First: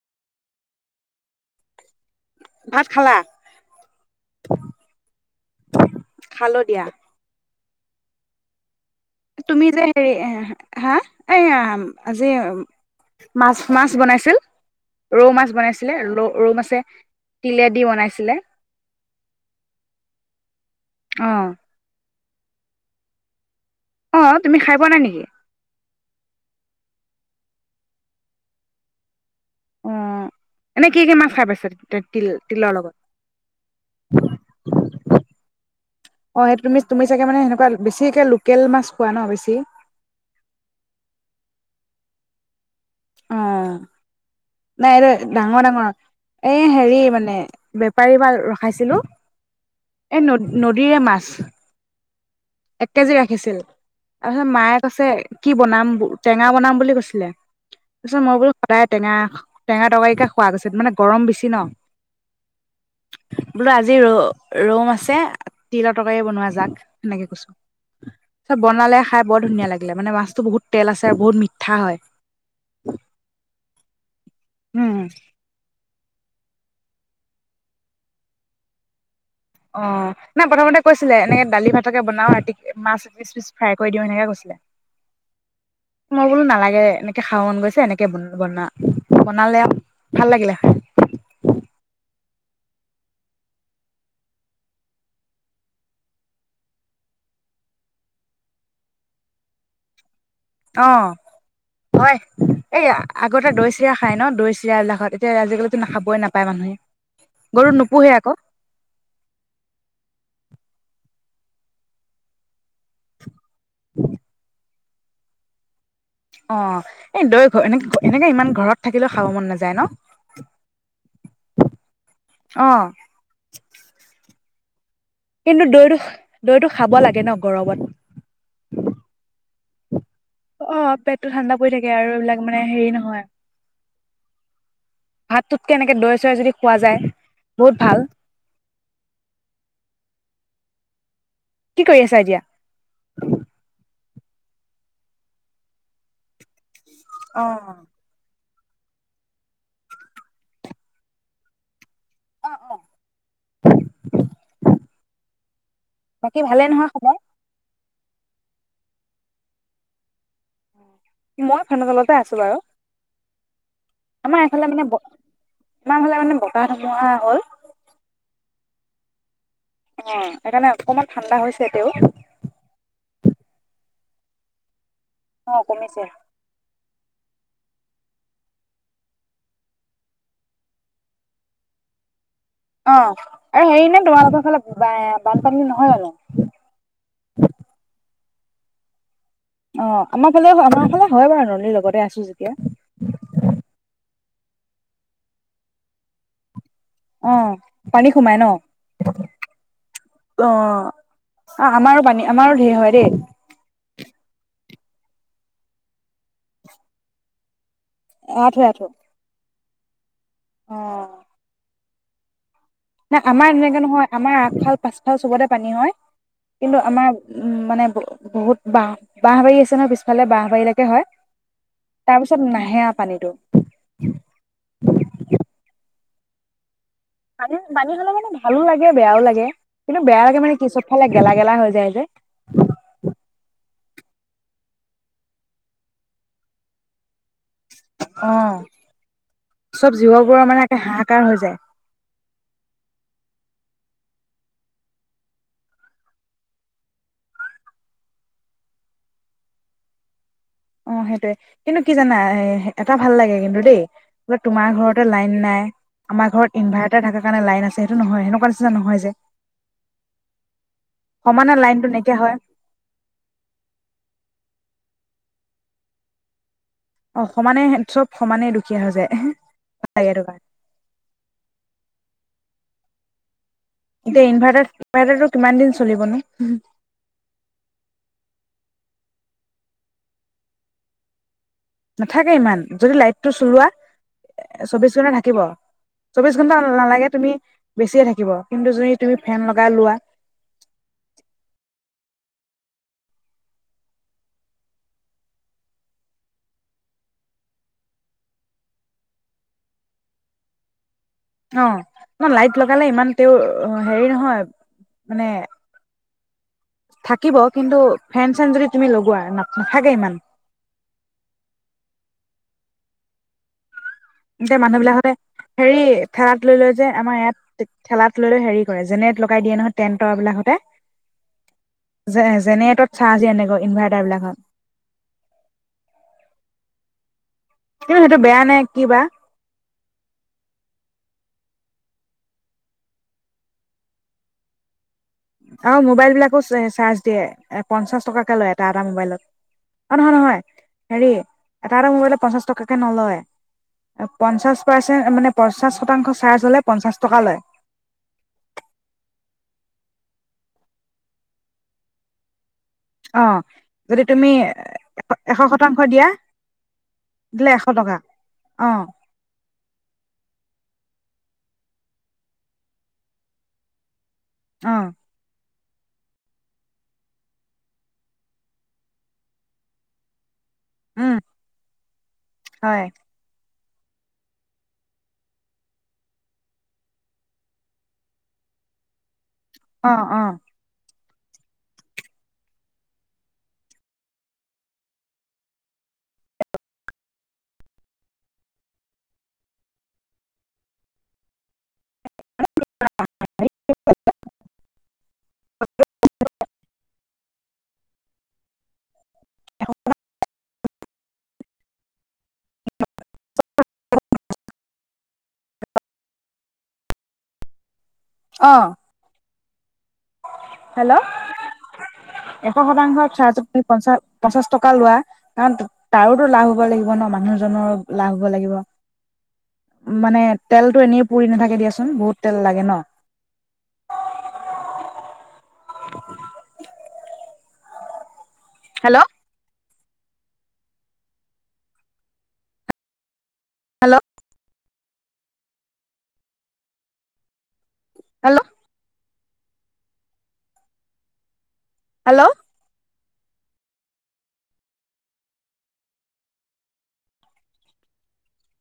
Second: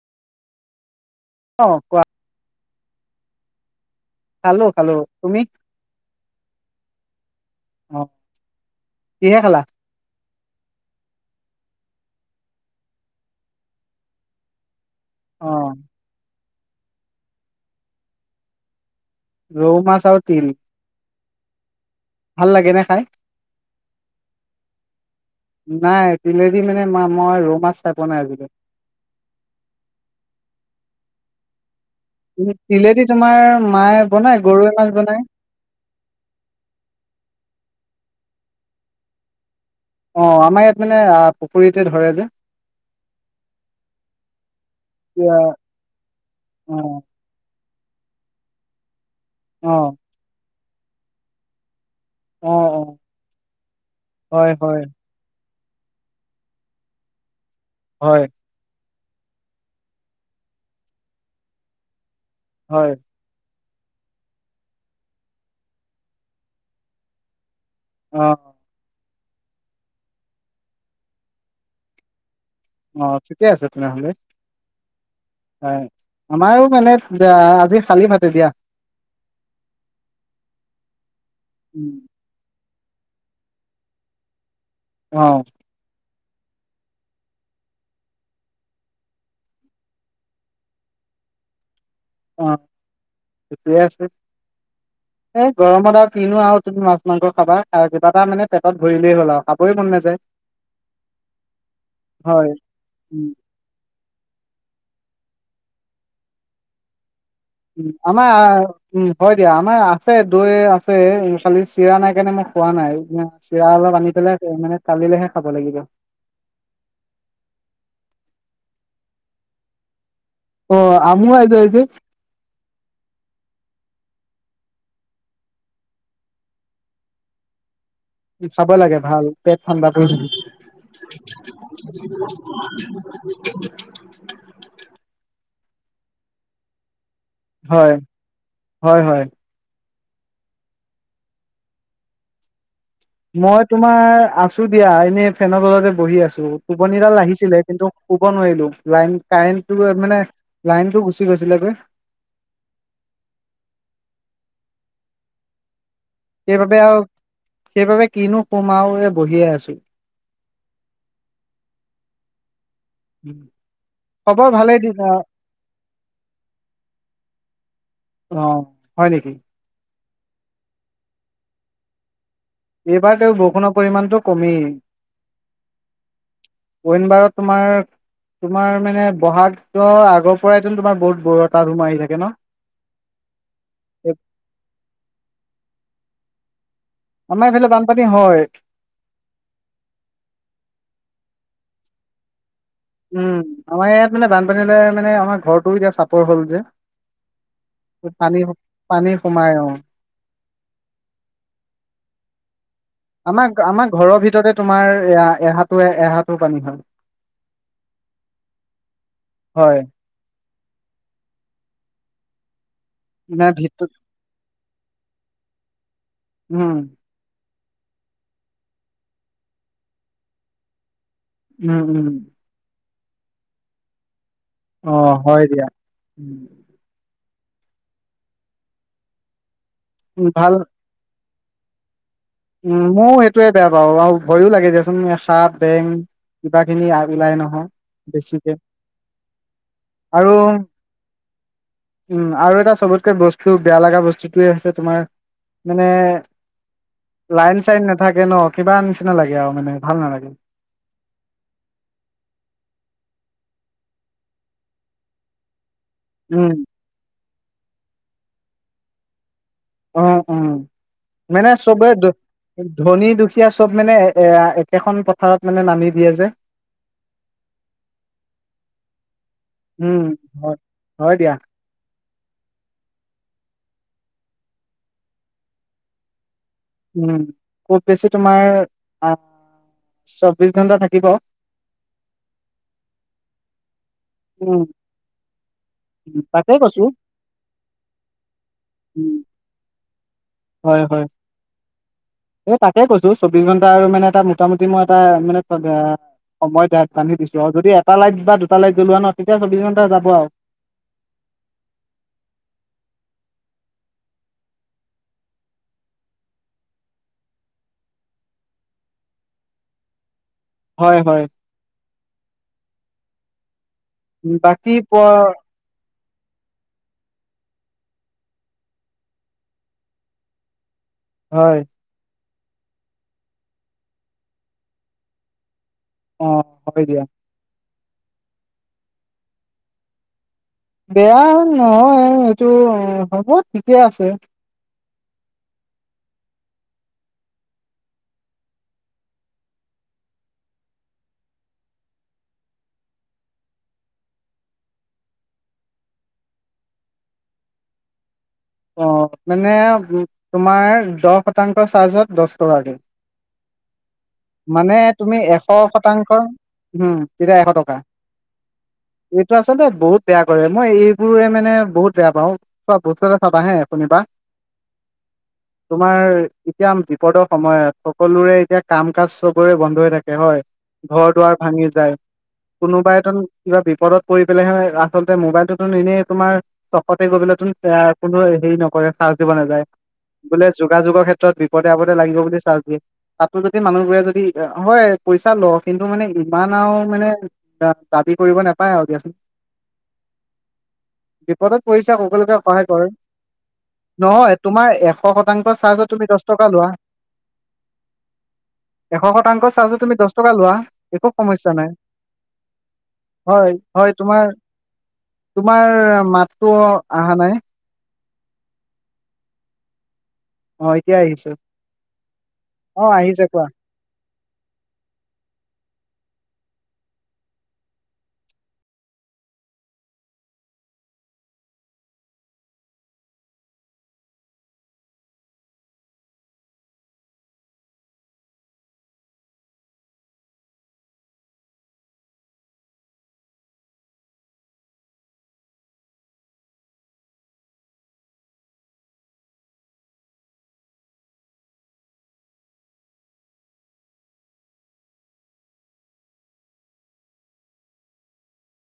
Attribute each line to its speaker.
Speaker 1: অ কোৱা
Speaker 2: ভাত খালা
Speaker 1: খালো খালো তুমি
Speaker 2: খালো দিয়া।
Speaker 1: অ কিহে খালা
Speaker 2: তুমি যে হেৰি হা এই আজি মাছ মাছ বনাইছিল ৰৌ
Speaker 1: অ
Speaker 2: মাছ বনাইছিলে ৰৌ ৰৌ মাছ তিলেদি বনাইছিলে
Speaker 1: ৰৌ মাছ তিল
Speaker 2: অ
Speaker 1: ভাল লাগে নে খাই
Speaker 2: অ তুমি খাই পোৱা নাই নেকি
Speaker 1: নাই তিলেদি মানে মা মই ৰৌ মাছ খাই পোৱা নাই আজিলৈ
Speaker 2: অ এনে কি কি মাছ খাই পাইছে তকি
Speaker 1: তিলেদি তোমাৰ মায়ে বনাই গৰৈৱে মাছ বনাই
Speaker 2: অ সেই তুমি তুমি চাগে মানে সেনেকুৱা বেছিকে লোকেল মাছ খোৱা ন বেছি
Speaker 1: অ আমাৰ ইয়াত মানে পুখুৰীতে ধৰে যে
Speaker 2: অ নাই এইটো
Speaker 1: এতিয়া
Speaker 2: ডাঙৰ ডাঙৰ এ
Speaker 1: অ
Speaker 2: হেৰি মানে পাৰিবা ৰখাইছিলো
Speaker 1: অ
Speaker 2: এই ন নদীৰে মাছ
Speaker 1: অ অ
Speaker 2: এক কেজি ৰাখিছিল তাৰপিছত
Speaker 1: হয়
Speaker 2: মায়ে
Speaker 1: হয়
Speaker 2: কৈছে কি বনাম টেঙা বনাম বুলি কৈছিলে তাৰ পিছত
Speaker 1: হয়
Speaker 2: মই বোলো টেঙা টেঙা তৰাৰিকা খোৱা গৈছে মানে গৰম বেছি ন'।
Speaker 1: হয়।
Speaker 2: বোলো আজি ৰ' ৰৌ আছে তিল তৰকাৰে বনোৱা যাক সেনেকে কৈছো।
Speaker 1: অ
Speaker 2: ত' বনালে খাই বৰ ধুনীয়া লাগিলে মানে মাছটো বহুত তেল আছে আৰু বহুত মিঠা হয়।
Speaker 1: অ', ঠিকে আছে তেনেহ'লে।
Speaker 2: উম
Speaker 1: আমাৰো মানে আজি খালী ভাত এতিয়া।
Speaker 2: অ', নাই প্ৰথমতে কৈছিলে এনেকে দালি
Speaker 1: উম,
Speaker 2: ভাতকে বনাও ৰাতি মাছ পিচ পিছ ফ্ৰাই কৰি দিওঁ এনেকে কৈছিলে।
Speaker 1: অ'।
Speaker 2: মই বোলো নালাগে এনেকে খাব মন গৈছে এনেকেন বনা বনালে ভাল লাগিলে খাই।
Speaker 1: অ', থিকে আছে এ গৰমত আৰু কিনো আৰু তুমি মাছ মাংস খাবা আৰু কিবা এটা মানে পেটত ভৰিলেই হ'ল আৰু খাবই মন নাযায়।
Speaker 2: অ', হয় এই
Speaker 1: উম।
Speaker 2: আগতে দৈ চিৰা খাই ন' দৈ চিৰা বিলাকত তেতিয়া আজিকালিতো না খাবই নাপায় মানুহে। গৰু
Speaker 1: উম,
Speaker 2: নোপোহে আকৌ
Speaker 1: আমৰ উম, হয় দিয়া আমাৰ আছে। দৈ আছে খালি চিৰা নাই কাৰনে মই খোৱা নাই। চিৰা অলপ আনি পেলাই মানে কালিলৈহে খাব লাগিব।
Speaker 2: অ', এই দৈ ঘ এনে এনেকে ইমান ঘৰত থাকিলেও খাব মন নাযায় ন'।
Speaker 1: অ', আমুৱাই যায় যে।
Speaker 2: অ'। কিন্তু দৈটো দৈটো খাব লাগে ন' গৰমত।
Speaker 1: খাব লাগে ভাল পেট ঠাণ্ডা পৰি থাকে।
Speaker 2: অ', পেটটো ঠাণ্ডা পৰি থাকে আৰু এইবিলাক মানে হেৰি নহয়, ভাত তটোত কেনেকে দৈ চৈ যদি খোৱা যায়। বহুত
Speaker 1: হয়,
Speaker 2: ভাল
Speaker 1: হয়, হয়।
Speaker 2: কি কৰি আছা এতিয়া?
Speaker 1: মই তোমাৰ আছো দিয়া এনে ফেনৰ তলতে বহি আছো। টোপনীষডাল
Speaker 2: অ
Speaker 1: লাগিছিলে কিন্তু শুব নোৱাৰিলো। লাইন কাৰেণ্টটো মানে লাইনটো গুচি গৈছিলেগৈ
Speaker 2: অ', অ'। বাকী
Speaker 1: সেই
Speaker 2: ভালে
Speaker 1: বাবে
Speaker 2: নহয়
Speaker 1: আও,
Speaker 2: খবৰ?
Speaker 1: সেই বাবে কিনো শুম আও, এয়া বহিয়ে আছো।
Speaker 2: মই ফেনৰ তলতে আছো বাৰু আমাৰ
Speaker 1: খবৰ
Speaker 2: এফালে
Speaker 1: ভালেই
Speaker 2: মানে
Speaker 1: দি
Speaker 2: ব-আমাৰ এফালে মানে বতাহ ধুমুহা হ'ল
Speaker 1: অ হয় নেকি?
Speaker 2: অ, সেইকাৰণে অকণমান ঠাণ্ডা হৈছে তেও
Speaker 1: এইবাৰ তেওঁ বৰষুণৰ পৰিমাণটো কমেই
Speaker 2: অ কমিছে
Speaker 1: কইনবাৰত তোমাৰ তোমাৰ মানে ব'হাগৰ আগৰ পৰাই তোমাৰ বহুত ব তাত ৰোম আহি থাকে ন
Speaker 2: অ আৰু হেৰি নে তোমালোকৰ ফালে বানপানী নহয় জানো
Speaker 1: আমাৰ এইফালে বানপানী [unintelligible]
Speaker 2: অ আমাৰ ফালেও আমাৰ ফালে হয় বাৰু নলীৰ লগতে আছো যে
Speaker 1: উম আমাৰ ইয়াত মানে বানপানীলে মানে আমাৰ ঘৰটো এতিয়া চাপৰ হ'ল যে
Speaker 2: অ সোমাই ন
Speaker 1: পানী পানী সোমাই অ
Speaker 2: অ আমাৰো পানী আমাৰো ধেৰ হয় দেই
Speaker 1: আমাক আমাৰ ঘৰৰ ভিতৰতে তোমাৰ এহাতটো এহাটো পানী হয়
Speaker 2: এআঠো এআঠো
Speaker 1: হয়
Speaker 2: অ নাই আমাৰ এনেকে নহয় আমাৰ আগফাল পাচফাল চবতে পানী হয়
Speaker 1: উম
Speaker 2: কিন্তু আমাৰ উম মানে বহুত বাহ বহ বাৰী আছে ন পিছফালে বাহ বাৰীলৈকে হয়
Speaker 1: উম উম
Speaker 2: তাৰপিছত নাহে পনটো
Speaker 1: অহ হয় দিয়া
Speaker 2: পানী হ'লে মানে ভালো লাগে বেয়াও লাগে কিন্তু বেয়া লাগো
Speaker 1: ভাল
Speaker 2: মানে কি চবফালে গেলা গেলা হৈ যায় যে
Speaker 1: উম ময়ো সেইটোয়ে বেয়া পাওঁ আৰু ভয়ো লাগে দে চোন সাপ বেং কিবা খিনি ওলাই নহয়
Speaker 2: অ
Speaker 1: বেছিকে
Speaker 2: চব
Speaker 1: আৰু
Speaker 2: জীৱবোৰৰ মানে একে হাহাকাৰ হৈ যায়
Speaker 1: উম আৰু এটা চবতকে বস্তু টো বেয়া লগা বস্তুটয়ে হৈছে তোমাৰ মানে লাইন চাইন নাথাকে ন কিবা নিচিনা লাগে আৰু মানে ভাল নালাগে
Speaker 2: অ সেইটোৱে কিন্তু কি জানা এ এটা ভাল লাগে কিন্তু দেই তোমাৰ ঘৰতে লাইন নাই আমাৰ
Speaker 1: উম
Speaker 2: ঘৰত ইনভাটাৰ থাকা স কাৰণে লাইন আছে সেইটো নহয় সেনেকুৱা নিচিনা নহয় যে
Speaker 1: উ উম মানে
Speaker 2: সমানে লাইনটো
Speaker 1: চবে
Speaker 2: নাইকিয়া হয়
Speaker 1: ধনী দুখীয়া চব মানে এ একেখন থত মানে নামি দিয়ে যে
Speaker 2: অ সমানে চব সমানেই দুখীয়া হৈ যায় হ ভাল
Speaker 1: উম
Speaker 2: লাগে হেটো পা
Speaker 1: হয় হয় দিয়া
Speaker 2: এতিয়া ইনভাৰ্টাৰ ইনভাৰ্টাৰটো কিমান দিন চলিব নো
Speaker 1: উম খুব বেছি তোমাৰ আহ চৌবিশ ঘন্টা থাকিব
Speaker 2: নাথাকে ইমান যদি লাইটটো চলোৱা
Speaker 1: উম
Speaker 2: চৌবিশ ঘন্টা থাকিব চৌবিশ
Speaker 1: তাকে
Speaker 2: ঘন্টা
Speaker 1: কৈছো
Speaker 2: নালাগে তুমি বেছিয়ে থাকিব কিন্তু যদি
Speaker 1: উম
Speaker 2: তুমি ফেন লগাই লোৱা
Speaker 1: হয় হয় এই তাকে কৈছো চৌবিশ ঘন্টা আৰু মানে এটা মোটামুটি মই এটা মানে সময় বান্ধি দিছো আৰু যদি এটা লাইট বা দুটা লাইট জ্বলোৱা ন তেতিয়া চৌবিশ ঘন্টা যাব আৰু
Speaker 2: অ ন লাইট লগালে ইমান তেওঁৰ হেৰি নহয় মানে থাকিব কিন্তু ফেন চেন যদি তুমি লগোৱা ন নাথাকে ইমান
Speaker 1: হয় হয়। উম,
Speaker 2: এতিয়া
Speaker 1: বাকী
Speaker 2: মানুহ
Speaker 1: প
Speaker 2: বিলাক হতে হেৰি ঠেলাত লৈ-লৈ যে আমাৰ ইয়াত ঠেলাত লৈ-লে হেৰি কৰে জেনেৰেট লগাই দিয়ে নহয় টেণ্টৰ বিলাকহতে
Speaker 1: হয়
Speaker 2: যে জেনেৰেটত চাৰ্জ এনেকৈ ইনভাৰ্টাৰ বিলাকত
Speaker 1: অ হয় দিয়া।
Speaker 2: কিন্ত সেইটো বেয়া নে-কি- বা?
Speaker 1: বেয়া নহয়। এইটো হ'ব ঠিকে আছে।
Speaker 2: অ' মোবাইল বিলাকো চাৰ্জ দিয়ে। পঞ্চাশ টকাকে লয় এটা এটা মবাইলত। অ' নহয়- নহয়। হেৰি এটা এটা মবাইলত পঞ্চাছ টকাকে নলয়। পঞ্চাশ পাৰচেন্ট মানে পঞ্চাশ শতাংশ চাৰ্জ হলে পঞ্চাশ টকা লয়।
Speaker 1: অ' মানে তোমাৰ দহ শতাংশ চাৰ্জত দছ এশ টকাকে।
Speaker 2: অ যদি তুমি
Speaker 1: মানে তুমি এশ শতাংশ -উম। তেতিয়া এশ টকা।
Speaker 2: অ
Speaker 1: এইটো আচলতে বহুত বেয়া কৰে। মই এই এইবোৰে মানে বহুত বেয়া পাওঁ। খোৱা বস্তু এ চাবাহে কোনোবা।
Speaker 2: আহ
Speaker 1: তোমাৰ এতিয়া বিপদৰ সময়ত। সকলোৰে এতিয়া কাম কাজ চবৰে বন্ধ হৈ থাকে হয়। ঘৰ
Speaker 2: উম,
Speaker 1: দুৱাৰ ভাঙি যায়।
Speaker 2: হয়,
Speaker 1: কোনোবায়ে তুন। কিবা বিপদত পৰি পেলেহে আচলতে মোবাইলটোতোন এনেই তোমাৰ চখতে গৈ পেলাই তোন কোনো হেৰি নকৰে। চা- নাযায়
Speaker 2: অ', অ',
Speaker 1: বোলে যোগাযোগৰ ক্ষেত্ৰত। - ক্ষেত্ৰত বিপদে- আপদে লাগিব বুলি চাৰ্জ দিয়ে। তাতো যদি মানুহবোৰে যদি হয় পইচা ল, কিন্তু মানে ইমান আৰু মানে দাবী কৰিব নাপায় আৰু দিয়াচোন। বিপদত পইচা সকলোকে সহায় কৰে। নহয়। তোমাৰ এশ শতাংশ চাৰ্জত তুমি দছ টকা লোৱা। [inaudible] এশ শতাংশ চাৰ্জত তুমি দছ টকা লোৱা। একো সমস্যা নাই। হয়। হয়। তোমাৰ - তোমাৰ মাতটো অহা নাই।
Speaker 2: অ
Speaker 1: অ এতিয়া
Speaker 2: হেল্ল'।
Speaker 1: আহিছে
Speaker 2: এশ
Speaker 1: অ
Speaker 2: শতাংশ
Speaker 1: আহিছে কোৱা
Speaker 2: চাৰ্জত তুমি পঞ্চা পঞ্চাছ টকা লোৱা। কাৰণ তাৰোতো লাভ হ'ব লাগিব ন মানুহজনৰো লাভ হ'ব লাগিব। মানে তেলটো এনেই পুৰি নাথাকে দিয়াচোন। বহুত তেল লাগে ন। Hello hello hello hello